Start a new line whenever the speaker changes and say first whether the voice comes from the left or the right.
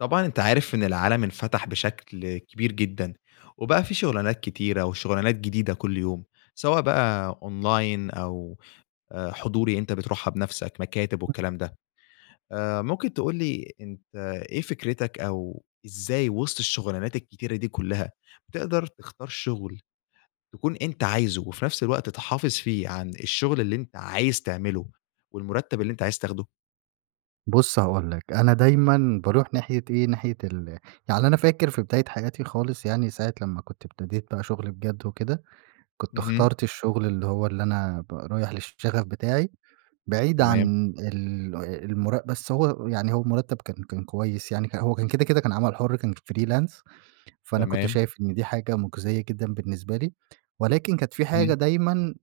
left: طبعًا أنت عارف، إن العالم انفتح بشكل كبير جدًا. وبقى في شُغلانات كتيرة، وشُغلانات جديدة كل يوم، سواء بقى Online أو آآ حضوري، أنت بتروحها بنفسك، مكاتب
right: [unintelligible]
left: والكلام ده. آآ مُمكن تقول لي أنت إيه فكرِتَك أو إزاي وسط الشُغلانات الكتيرة دي كلّها، تقدر تختار شُغل، تكون أنت عايزه، وفي نفس الوقت تحافظ فيه عن الشُغل اللي أنت عايز تعمله، والمُرتّب اللي أنت عايز تاخده؟
right: بُصّ هاقول لَك، أنا دايمًا باروح ناحية إيه، ناحية ال يعني أنا فاكر في بداية حياتي خالص، يعني ساعة لمّا كُنت ابتديت بقى شغل بجد وكده، كُنت
left: اهم.
right: اخترت الشغل اللي هو، اللي أنا ب رايح للشغف بتاعي، بعيد
left: تمام.
right: عن ال المُرَ بس هو يعني هو المُرتّب كان كان كويس يعني. ه هو كان كده، كده كان عمل حُر كان Freelance فأنا كُنت
left: تمام.
right: شايف إن دي حاجة، مُجْزِية جدًا بالنسبة لي، ولكن كانت في حاجة
left: اهم.
right: دايمًا،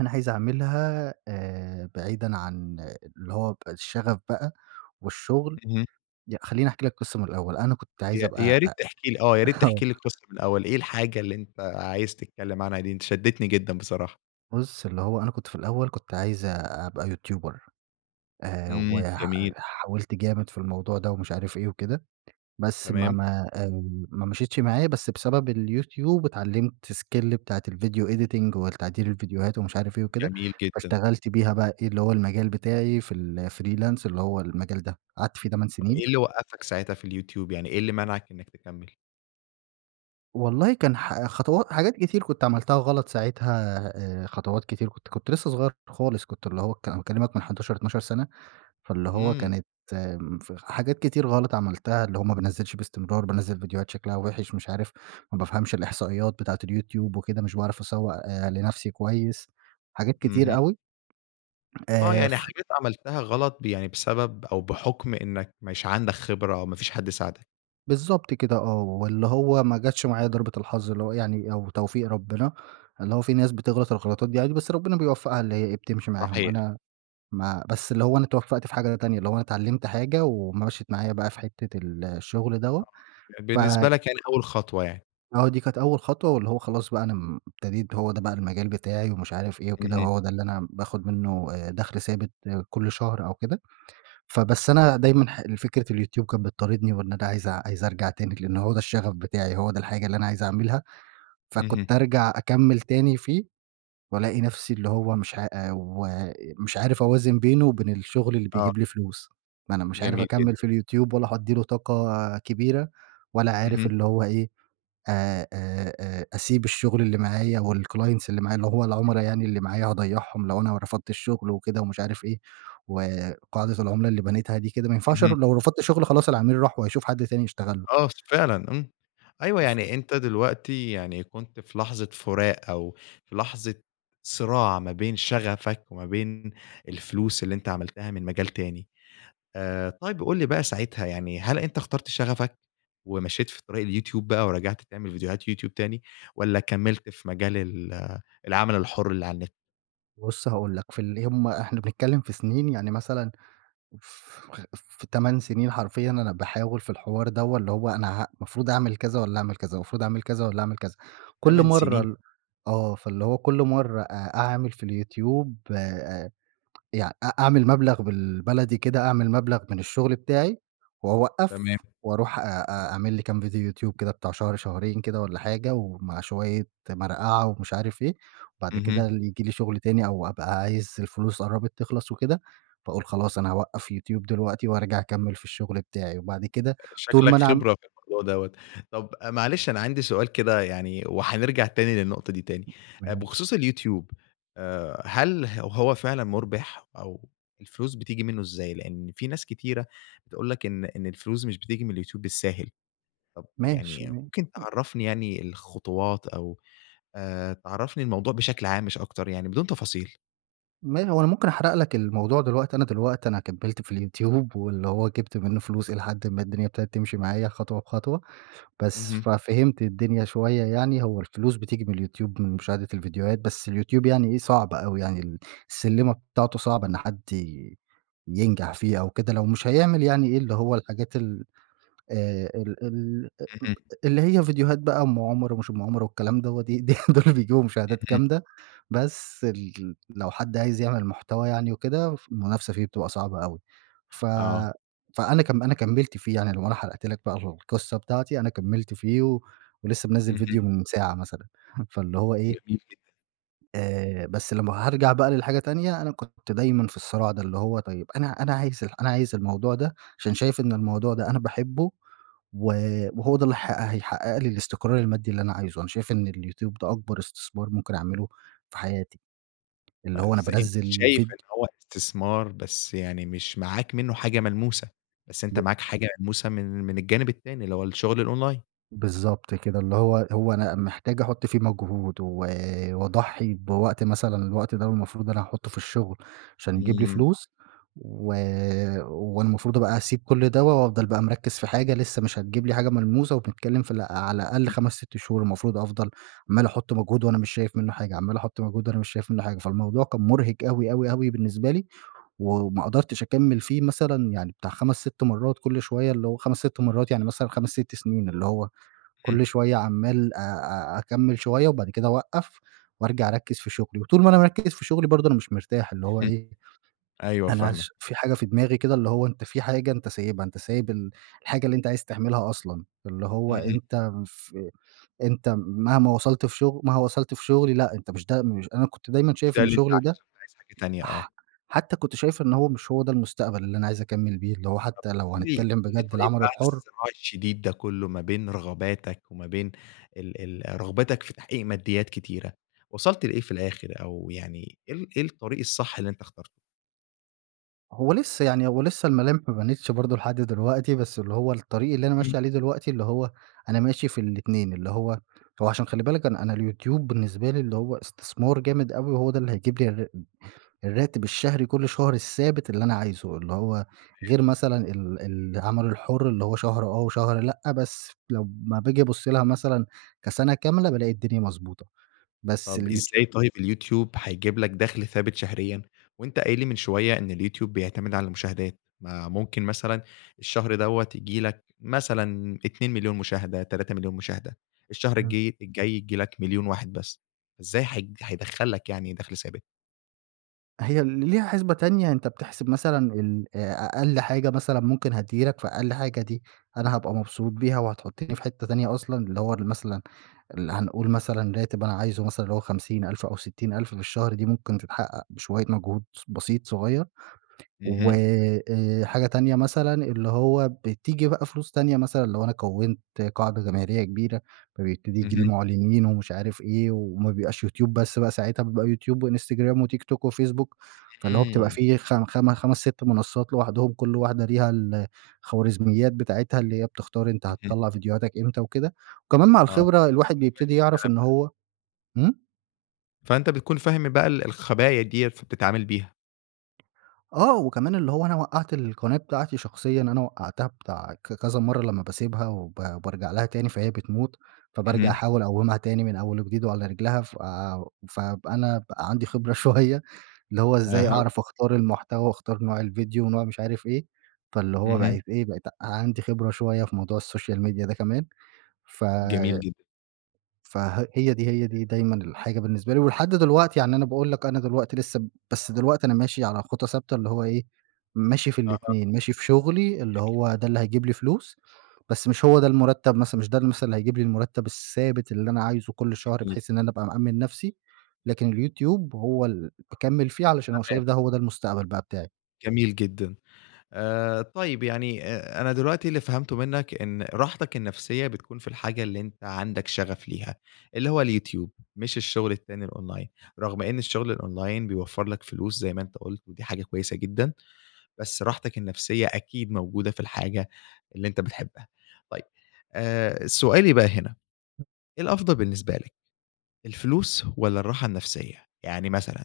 right: أنا عايز أعملها آآ بعيدًا عن اللي هو ب الشغف بقى والشغل
left: اهم.
right: ي خلّيني أحكي لَك قِصة من الأول، أنا كُنت عايز
left: يا يا
right: أبقى
left: ريت
right: أأ
left: تحكي لي آه، يا ريت،
right: آه
left: تحكي لي القصة من الأول. إيه الحاجة اللي أنت عايز تتكلم عنها دي، أنت شدّيتني جدًا بصراحة؟
right: بُصّ اللي هو أنا كنت في الأوّل كنت عايز أبقى يوتيوبر، آآ،
left: امم،
right: وح
left: جميل.
right: حاولت جامد في الموضوع ده، ومش عارف إيه وكده، بس ما
left: تمام.
right: ما آآ، ما مشيتش معايا، بس بسبب اليوتيوب اتعلمت skill بتاعة الvideo editing، والتعديل الڤيديوهات ومش عارف إيه وكده،
left: جميل جدًا.
right: فاشتغلت بيها بقى إيه اللي هو المجال بتاعي في الFreelance اللي هو المجال ده، قعدت في 8 سنين.
left: إيه اللي وقفك ساعتها في اليوتيوب، يعني إيه اللي منعك إنك تكمل؟
right: والله كان ح خطوا حاجات كتير كنت عملتها غلط ساعتها، آآ، خطوات كتير كنت كنت لسّه صغيّر خالص، كنت اللي هو ك أنا باكلمك من 11 12 سنة، فاللي هو
left: امم.
right: كانت امم، ف حاجات كتير غلط عملتها، اللي هو ما بانزّلش باستمرار، بانزّل ڤيديوهات شكلها وحِش مش عارف ما بافهمش الإحصائيات بتاعة اليوتيوب وكده، مش باعرف أسوّق لنفسي كويّس، حاجات
left: اهم.
right: كتير أوي،
left: آه
right: آآ،
left: يعني
right: ف
left: حاجات عملتها غلط ب يعني بسبب أو بحكم إنّك مش عندك خبرة، أو ما فيش حد ساعدك.
right: بالضبط كده آه، واللي هو ما جتش معايا ضربة الحظ اللي هو يعني، أو توفيق ربنا، اللي هو في ناس بتغلط الغلطات دي عادي، بس ربنا بيوفقها اللي هي إيه بتمشي معاهم،
left: صحيح.
right: أنا ما بس اللي هو أنا اتوفقت في حاجة تانية، اللي هو أنا اتعلمت حاجة، ومشِّت معايا بقى في حتّة ال الشغل دوّة،
left: آه،
right: ف
left: بالنسبة لك يعني أوّل خطوة يعني.
right: آه دي كانت أول خطوة، واللي هو خلاص بقى أنا م ابتديت هو ده بقى المجال بتاعي ومش عارف إيه وكده،
left: اهم.
right: وهو ده اللي أنا باخد منه آآ، دخل ثابت كُلّ شهر أو كده، فبس أنا دايمًا ح ال فكرة اليوتيوب كانت بتطاردني، وإن أنا عايز عايز أرجع تاني لأنه هو ده الشغف بتاعي، هو ده الحاجة اللي أنا عايز أعملها،
left: اهم.
right: فكنت ارجع أكمِّل تاني فيه، والاقي نَفسي اللي هو مش ع ومش عارف أوازن بينه وبين الشغل اللي
left: آه.
right: بيجيب لي فلوس، ما أنا مش عارف
left: جميل
right: أكمِّل
left: جدًا.
right: في اليوتيوب، ولا هادِّي له طاقة كبيرة، ولا عارف
left: اهم.
right: اللي هو إيه أ أ أ أسيب الشغل اللي معايا والclients اللي معايا، اللي هو
left: [unintelligible]
right: العملا يعني اللي معايا هاضيّعهم لو أنا رفضت الشغل وكده ومش عارف إيه، وقاعدة العملا اللي بنيتها دي كده ما ينفعش
left: اهم.
right: ر لو رفضت شغل خلاص العميل راح وهيشوف حد تاني يشتغل له.
left: آه س فعلًا امم، أيوه
right: ف
left: يعني أنت دلوقتي يعني كنت في لحظة فراق، أو في لحظة صراع ما بين شغفك وما بين الفلوس اللي أنت عملتها من مجال تاني. آآ، طيب قُل لي بقى ساعتها يعني هل أنت اخترت شغفك، ومشيت في طريق اليوتيوب بقى ورجعت تعمل فيديوهات يوتيوب تاني، والّا كمّلت في مجال ال العمل الحر اللي على النت؟
right: بُصّ هاقول لك، في اللي هم إحنا بنتكلم في سنين، يعني مثلًا ف في 8 سنين حرفيًا أنا باحاول في الحوار دوّة، اللي هو أنا ه مفروض أعمل كذا والّا أعمل كذا، المفروض أعمل كذا والّا أعمل كذا، كُلّ
left: 8
right: مَرّة
left: سنين؟!
right: ال آه، فاللي هو كُلّ مَرّة أ أعمل في اليوتيوب آآ، يع أ أعمل مبلغ بالبلدي كده أعمل مبلغ من الشغل بتاعي،
left: تمام.
right: واوقّف، واروح أ أ أعمل لي كام ڤيديو يوتيوب كده بتاع شهر شهرين كده والّا حاجة، ومع شويّة مرقعة ومش عارف إيه، وبعد كده
left: اهم.
right: ال ييجي لي شغل تاني، أو أبقى عايز الفلوس قرّبت تخلص وكده، فاقول خلاص أنا هاوقّف يوتيوب دلوقتي، وارجع أكمِّل في الشغل بتاعي، وبعد كده طول
left: شكلك
right: ما أنا عم
left: خبرة في الموضوع دوّة، طب معلش أنا عندي سؤال كده يعني، وهنرجع تاني للنقطة دي تاني،
right: م ماشي.
left: بخصوص اليوتيوب آآ، هل ه هو فعلًا مُربِح، أو الفلوس بتيجي منه إزاي؟ لأن في ناس كتيرة تقول لك إن إن الفلوس مش بتيجي من اليوتيوب بالساهل، طب
right: ماشي
left: يعني
right: ما
left: ممكن
right: أ
left: تعرّفني يعني الخُطوات، أو آآ، تعرّفني الموضوع بشكل عام مش أكتر يعني؟ بدون تفاصيل.
right: ما هو أنا ممكن أحرق لك الموضوع دلوقتي، أنا دلوقتي أنا كمِّلت في اليوتيوب، واللي هو جبت منه فلوس إلى حدٍ ما الدنيا ابتدت تمشي معايا خطوة بخطوة، بس،
left: اهم.
right: ففهمت الدنيا شوية يعني، هو الفلوس بتيجي من اليوتيوب من مشاهدة الفيديوهات، بس اليوتيوب يعني إيه صعب أوي يعني، ال السلِّمة بتاعته صعبة إن حد ي ينجح فيها أو كده لو مش هيعمل يعني إيه اللي هو الحاجات ال آآ، ال ال
left: اهم.
right: [unintelligible] اللي هي فيديوهات بقى أم عمر ومش أم عمر والكلام دوّة، دي دي دول اللي بيجيبوا مشاهدات
left: اهم.
right: جامدة، بس ال لو حد عايز يعمل محتوى يعني وكده فالمنافسة فيه بتبقى صعبة أوي، ف
left: آه.
right: فأنا كم أنا كمِّلت فيه يعني، لو أنا حرقت لك بقى القصة بتاعتي أنا كمِّلت فيه ولسه منزل
left: اهم.
right: فيديو من ساعة مثلًا، فاللي هو إيه
left: جميل جدًا.
right: آآ، بس لمّا هارجع بقى للحاجة تانية أنا كنت دايمًا في الصراع ده اللي هو طيب أنا أنا عايز ال أنا عايز الموضوع ده عشان شايف إن الموضوع ده أنا باحبه و وهو ده اللي ه هيحقق لي الاستقرار المادي اللي أنا عايزه، أنا شايف إن اليوتيوب ده أكبر استثمار ممكن أعمله في حياتي، اللي هو أنا
left: بس أنت
right: بانزّل
left: شايف
right: فيد
left: إن هو استثمار، بس يعني مش معاك منه حاجة ملموسة، بس أنت
right: ب
left: معاك حاجة ملموسة من من الجانب التاني اللي هو الشغل الأونلاين.
right: بالضبط كده. اللي هو هو أنا محتاج أحُط فيه مجهود، و واضحّي بوقت مثلًا الوقت ده المفروض أنا هاحُطه في الشغل عشان يجيب لي
left: إمم.
right: فلوس، و والمفروض بقى أسيب كل دوّة وأفضل بقى مركّز في حاجة لسّه مش هتجيب لي حاجة ملموسة وبنتكلّم في ال أ على الأقل
left: [unintelligible]
right: 5، 6 شهور المفروض أفضل عمّال أحُط مجهود وأنا مش شايف منّه حاجة، عمّال أحُط مجهود وأنا مش شايف منّه حاجة. فالموضوع كان مُرهق أوي، أوي، أوي بالنسبة لي، و وما قدرتش أكمّل فيه مثلًا يعني بتاع 5، 6 مرّات كل شوية اللي هو 5، 6 مرّات يعني مثلًا 5، 6 سنين. اللي هو
left: إمم.
right: كل شوية عمّال أ أ أكمّل شوية وبعد كده أوقّف، وأرجع أركّز في شغلي. وطول ما أنا مركّز في شغلي برضه أنا مش مرتاح. اللي هو
left: إمم.
right: إيه،
left: أيوه
right: أنا
left: فاهمك.
right: اش في حاجة في دماغي كده اللي هو أنت في حاجة أنت سايبها، أنت سايب ال الحاجة اللي أنت عايز تعملها أصلًا. اللي هو
left: اهم.
right: أنت مف أنت مهما وصلت في شغل مهما وصلت في شغلي لأ، أنت مش ده مش أنا كنت دايمًا
left: مش
right: شايف
left: ده
right: إن
left: اللي أنت
right: شُغلي ده
left: عايزه، أنت عايز حاجة تانية آه.
right: ح حتى كنت شايف إن هو مش هو ده المستقبل اللي أنا عايز أكمّل بيه. اللي هو
left: طب
right: حتىّ
left: قُل
right: لو
left: لي
right: هنتكلّم
left: قُل لي
right: بجد
left: طيب
right: العمل
left: بعد
right: الحُر
left: الصراع الشديد ده كُلّه ما بين رغباتك وما بين ال ال رغبتك في تحقيق مادّيات كتيرة، وصلت لإيه في الآخر؟ أو يعني إيه ال إيه الطريق الصح اللي أنت اخترته؟
right: هو لسّه يعني هو لسّه الملامح ما بانتش برضو لحد دلوقتي، بس اللي هو الطريق اللي أنا
left: امم.
right: ماشي عليه دلوقتي اللي هو أنا ماشي في الاتنين، اللي هو هو عشان خلِّ بالك أنا أنا اليوتيوب بالنسبة لي اللي هو استثمار جامد أوي، وهو ده اللي هيجيب لي الرا الراتب الشهري كُلّ شهر الثابت اللي أنا عايزه، اللي هو
left: تمام.
right: غير مثلًا ال العمل الحُر اللي هو شهر آه، وشهر لأ، بس لمّا باجي أبصّ لها مثلًا كسَنَة كاملة بالاقي الدنيا مضبوطة، بس
left: طب
right: اليوتيو
left: إزاي طيب اليوتيوب هيجيب لك دخل ثابت شهريًا، وأنت قايل لي من شوية إن اليوتيوب بيعتمد على المشاهدات؟ ما ممكن مثلًا الشهر دوّة ييجي لك مثلًا 2.000.000 مشاهدة، 3.000.000 مشاهدة، الشهر
right: امم.
left: الجي الجاي ييجي لك 1.000.000 واحد بس، إزاي هي هيدخَّل لك يعني دخل ثابت؟
right: هي ليها حِسْبة تانية، أنت بتحسب مثلًا الأ أقل حاجة مثلًا ممكن هتيجي لك، فأقل حاجة دي أنا هابقى مبسوط بيها وهتحطني في حتة تانية أصلًا، اللي هو أنا مثلًا ال هنقول مثلًا راتب أنا عايزه مثلًا اللي هو 50 ألف أو 60 ألف في الشهر، دي ممكن تتحقق بشوية مجهود س بسيط صغيّر و
left: اهم.
right: آآ، حاجة تانية مثلًا اللي هو بتيجي بقى فلوس تانية مثلًا لو أنا كَوِّنت قاعدة جماهيرية كبيرة، فبيبتدي ييجي لي
left: اهم.
right: مُعْلِنين ومش عارف إيه، وما بيبقاش يوتيوب بس بقى ساعتها، بيبقى يوتيوب وانستجرام وتيك توك وفيسبوك، فاللي هو بتبقى
left: امم.
right: فيه خم خم خمس، 6 منصات لوحدهم، كُلّ واحدة ليها الخوارزميّات بتاعتها اللي هي بتختار أنت
left: اهم.
right: هتطَلّع فيديوهاتك إمتى وكده، وكمان مع
left: آه،
right: الخبرة
left: فأنت بتكون
right: الواحد
left: فاهم
right: بيبتدي يعرف
left: الكلام
right: إن
left: ده.
right: هو امم؟
left: فأنت بتكون فاهم بقى ال الخَبَايا ديَّة فبتتعامل بيها.
right: آه وكمان اللي هو أنا وقعت القناة بتاعتي شخصيًا أنا وقعتها بتاع ك ك كذا مرّة لمّا باسيبها وب بارجع لها تاني فهي بتموت، فبارجع
left: اهم.
right: أحاول أقومها تاني من أوّل وجديد وعلى رجلها فآآ و فأب أنا بقى عندي خبرة شويّة اللي هو إزاي
left: أها.
right: أعرف أختار المحتوى وأختار نوع الڤيديو ونوع مش عارف إيه، فاللي هو
left: اهم.
right: بقيت إيه بقيت عندي خبرة شويّة في موضوع السوشيال ميديا ده كمان ف
left: جميل جدًا.
right: فها هي دي هي دي دايمًا الحاجة بالنسبة لي ولحد دلوقتي، يعني أنا باقول لك أنا دلوقتي لسّه بس دلوقتي أنا ماشي على خُطى ثابتة اللي هو إيه، ماشي في
left: أها.
right: الاتنين، ماشي في شغلي اللي
left: جميل
right: هو ده
left: جدًا.
right: اللي هيجيب لي فلوس، بس مش هو ده المرتب مثلًا مش ده اللي مثلًا اللي هيجيب لي المرتب الثابت اللي أنا عايزه كل شهر،
left: جميل.
right: بحيث إن أنا أبقى مأمن نفسي، لكن الYouTube هو اللى باكمل فيه علشان أنا
left: تمام.
right: شايف
left: [unintelligible]
right: ده هو ده المستقبل بقى بتاعي.
left: جميل جدًا، آآ طيّب يعني أ أنا دلوقتي اللي فهمته منّك إن راحتك النفسيّة بتكون في الحاجة اللي أنتَ عندك شغف ليها، اللي هو اليوتيوب مش الشغل التاني الأونلاين، رغم إن الشغل الأونلاين بيوفر لك فلوس زي ما أنتَ قلت ودي حاجة كويّسة جدًا. بس راحتك النفسيّة أكيد موجودة في الحاجة اللي أنتَ بتحبها. طيّب آآ سؤالي بقى هنا
right: [unintelligible]
left: إيه الأفضل بالنسبة لك الفلوس، والّا الراحة النفسيّة؟ يعني مثلًا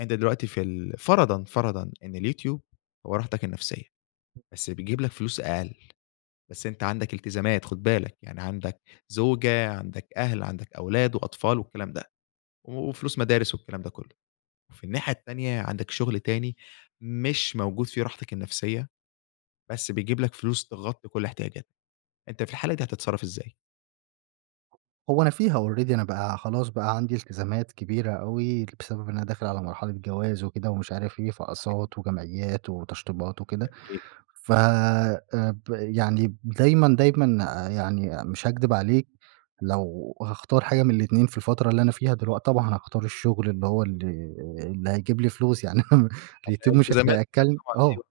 left: أنت دلوقتي في ال فرضًا فرضًا إن اليوتيوب هو راحتك النفسيّة
right: [unintelligible]
left: بس بيجيب لك فلوس أقل بس أنت عندك التزامات خد بالك، يعني عندك زوجة، عندك أهل، عندك أولاد وأطفال والكلام ده وفلوس مدارس والكلام ده كلّه، وفي الناحية التانية عندك شغل تاني مش موجود فيه راحتك النفسيّة، بس بيجيب لك فلوس تغطي كل احتياجاتك، أنت في الحالة دي هتتصرف إزاي؟
right: هو أنا فيها Already أنا بقى خلاص بقى عندي التزامات كبيرة أوي، بسبب إن أنا داخل على مرحلة جواز وكده ومش عارف إيه،
left: [unintelligible]
right: فأقساط وجمعيّات وتشطيبات وكدة،
left: جميل.
right: ف آآ، ب يعني دايمًا، دايمًا يعني مش هاكدب عليك، لو هاختار حاجة من الاتنين في الفترة اللي أنا فيها دلوقتي طبعًا هاختار الشُّغل، اللي هو اللي آآ اللي هيجيب لي فلوس، يعني
left: علشان
right: اليوتيوب مش
left: التزاماتك
right: هياكلن
left: طبعًا،
right: آه.
left: أيوه.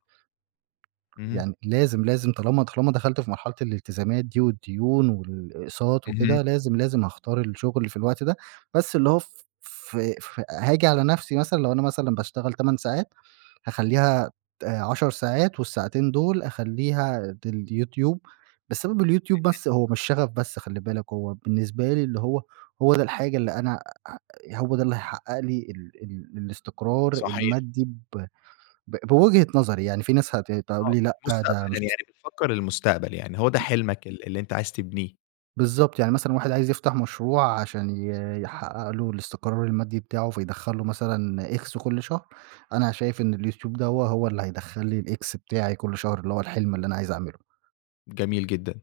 left: اهم.
right: يعني لازم، لازم طالما طالما دخلت في مرحلة الالتزامات دي والدُّيون والإقساط
left: اهم.
right: وكدة، لازم، لازم هاختار الشُّغل في الوقت ده، بس اللي هو ف ف ف هاجي على نفسي مثلًا، لو أنا مثلًا باشتغل 8 ساعات، هاخلِّيها ت 10 ساعات، والساعتين دول أخلّيها ديل يوتيوب، بسبب اليوتيوب
left: اهم.
right: بس هو مش شغف بس خلِّ بالك، هو بالنسبة لي اللي هو هو ده الحاجة اللي أنا أ هو ده اللي هيحقّق لي ال ال الاستقرار
left: صحيح.
right: المادي ب ب بوجهة نظري، يعني في ناس هت تقول
left: آه،
right: لي لأ، ده
left: مُستقبلًا
right: مش اس
left: يعني بتفكّر للمستقبل يعني، هو ده
right: [unintelligible]
left: حلمك ال اللي أنتَ عايز تبنيه.
right: بالضبط، يعني مثلًا واحد عايز يفتح مشروع، عشان ي يحقّق له الاستقرار المادي بتاعه، فيدخُل له مثلًا X كُلّ شهر، أنا شايف إن اليوتيوب دوّه، هو اللي هيدخل لي الX بتاعي كُلّ شهر، اللي هو الحلم اللي أنا عايز أعمله.
left: جميل جدًا،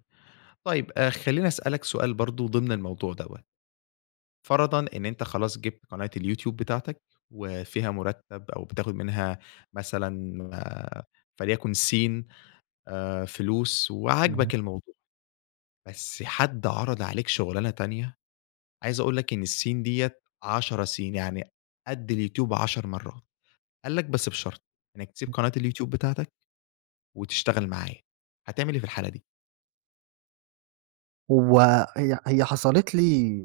left: طيّب آآ، خلّيني أسألك سؤال برضو ضمن الموضوع دَوَّة. فرضًا إن أنتَ خلاص جِبت قناة الYouTube بتاعتك، وفيها مُرتب أو بتاخد منها مَثلًا آآ، فليكن سين آآ، فلوس،
right: نعم.
left: وعاجبك الموضوع. بس حد عرض عليك شغلانة تانية، عايز أقول لك إن السين دِيَّة 10 سين، يعني قد الYouTube 10 مرّات، قال لك: "بس بشرط إنّك تسيب
right: [unintelligible]
left: قناة الYouTube بتاعتك، وتشتغل معايا."، هتعمل إيه في الحالة دي؟
right: هو– هي– هي حصلت لي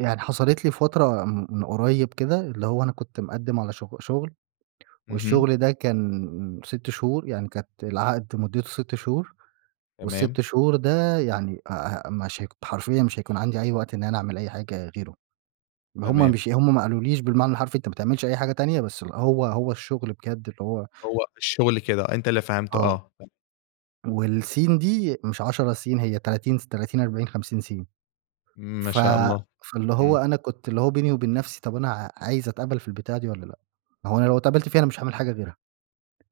right: يعني حصلت لي فترة م من قريب كده، اللي هو أنا كنت مقدم على شغ– شغل،
left: اهم.
right: والشغل ده كان 6 شهور، يعني كانت العقد مدته 6 شهور،
left: تمام.
right: وال6 شهور ده يعني أ أ مش ه حرفيًا مش هيكون عندي أي وقت إن أنا أعمل أي حاجة غيره. هُم
left: تمام.
right: مش هُم ما قالوليش بالمعنى الحرفي أنتَ ما تعملش أي حاجة تانية، بس هو هو الشغل بجد اللي هو
left: هو الشغل كده، أنتَ اللي فهمته.
right: آه.
left: آه.
right: والسين دي مش 10 سين، هي 30 سي 30، 40، 50 سين.
left: إمم، ما
right: ف
left: شاء الله.
right: فاللي هو
left: إمم.
right: أنا كنت اللي هو بيني وبين نفسي طب أنا أ عايز أتقبل في البتاعة دي والّا لأ؟ ما هو أنا لو اتقبلت فيها، أنا مش هاعمل حاجة غيرها،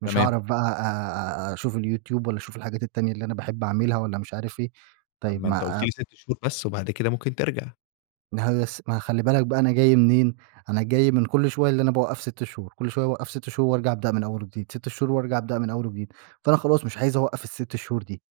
right: مش
left: تمام.
right: هاعرف بقىى أ أ أ أشوف الYouTube، والّا أشوف الحاجات التانية اللي أنا باحب أعملها، والّا مش عارف إيه.
left: طب
right: طيّب
left: ما أنتَ
right: ما
left: قلتَ
right: آآ
left: لي 6 شهور بس، وبعد كده ممكن ترجع.
right: ما هو بس ما خلي بالك بقى أنا جاي منين؟ أنا جاي من كل شوية اللي أنا باوقف 6 شهور، كل شوية باوقف 6 شهور وأرجع أبدأ من أول وجديد، 6 شهور وأرجع أبدأ من أول وجديد. فأنا خلاص مش عايز أوقف ال6 شهور دي.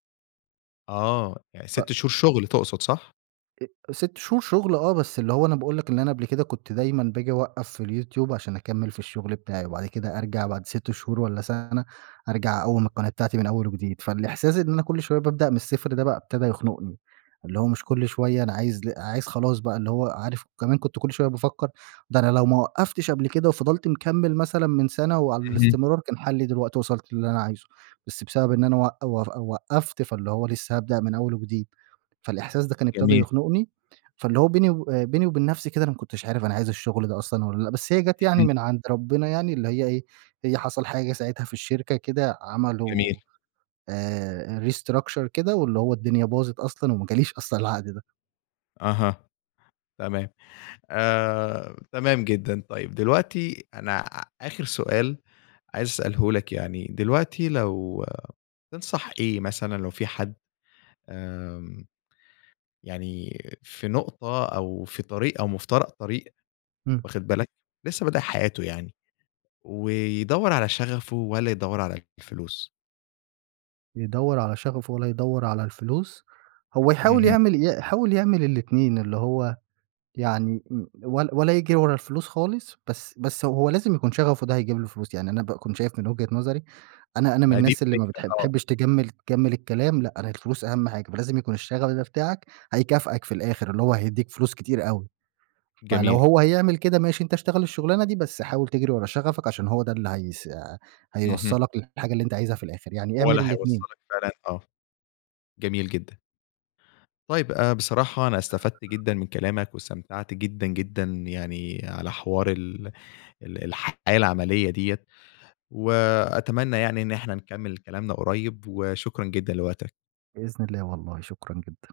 left: آه، يعني
right: ف
left: 6 شهور شغل تقصد، صح؟
right: ا 6 شهور شغل آه، بس اللي هو أنا باقول لك اللي أنا قبل كده كنت دايمًا باجي أوقّف في الYouTube، عشان أكمل في الشغل بتاعي، وبعد كده أرجع بعد 6 شهور والّا سنة أرجع أقوّم
left: تمام.
right: القناة بتاعتي من أول وجديد. فالإحساس إن أنا كل شوية بابدأ من الصفر ده بقى ابتدى يخنقني، اللي هو مش كل شوية أنا عايز ل عايز خلاص بقى، اللي هو عارف كمان كنت كل شوية بافكر ده أنا لو ما وقفتش قبل كده وفضلت مكمّل مثلًا من سنة وعلى
left: اهم.
right: الاستمرار كان حلّي دلوقتي وصلت للي أنا عايزه. بس بسبب إن أنا وق و وقفت فاللي هو لسه هابدأ من أول وجديد. فالإحساس ده كان ابتدى
left: جميل.
right: يخنقني، فاللي هو بيني وب بيني وبين نفسي كده أنا ما كنتش عارف أنا عايز الشغل ده أصلًا والّا لأ. بس هي جت يعني
left: اهم.
right: من عند ربنا يعني اللي هي إيه، هي حصل حاجة ساعتها في الشركة كده
left: جميل.
right: عملوا آآ، restructure كده، واللي هو الدنيا باظت أصلًا وما جاليش أصلًا العقد ده.
left: أها، تمام. آآ، تمام جدًا. طيب، دلوقتي أنا آخر سؤال عايز أسأله لك يعني، دلوقتي لو تنصح إيه مثلًا لو في حد آمم، يعني في نقطة أو في طريق أو مفترق طريق
right: امم.
left: واخد بالك، لسه بادئ حياته يعني، ويدوّر على شغفه والّا يدوّر على الفلوس؟
right: يدوّر على شغفه والّا يدّور على الفلوس؟ هو يحاول
left: اهم.
right: يعمل ي يحاول يعمل الاتنين، اللي هو يعني و ولا ولا يجري ورا الفلوس خالص بس بس هو لازم يكون شغفه ده هيجيب له فلوس. يعني أنا باكون شايف من وجهة نظري أنا أنا من
left: ما دي
right: الناس اللي ما
left: الفكرة،
right: بتح
left: آه.
right: تحبّش تجمّل تجمّل الكلام. لأ، أنا الفلوس أهم حاجة فلازم يكون الشغف ده بتاعك هيكافأك في الآخر اللي هو هيديك فلوس كتير أوي. فلو
left: جميل.
right: هو هيعمل كده ماشي أنت اشتغل الشغلانة دي، بس حاول تجري ورا شغفك عشان هو ده اللي هيس
left: اهم.
right: هيوصّلك للحاجة اللي أنت عايزها في الآخر يعني
left: هو
right: اعمل
left: اللي
right: الاتنين.
left: هيوصلك فعلًا، آه. جميل جدًا. طيب، آآ، بصراحة أنا استفدت جدًا من كلامك، واستمتعت جدًا جدًا يعني على حوار ال ال الحياة العملية دِيّة، وأتمنى يعني إن إحنا نكمل كلامنا قريّب، وشكرًا جدًا لوقتك.
right: بإذن الله، والله شكرًا جدًا.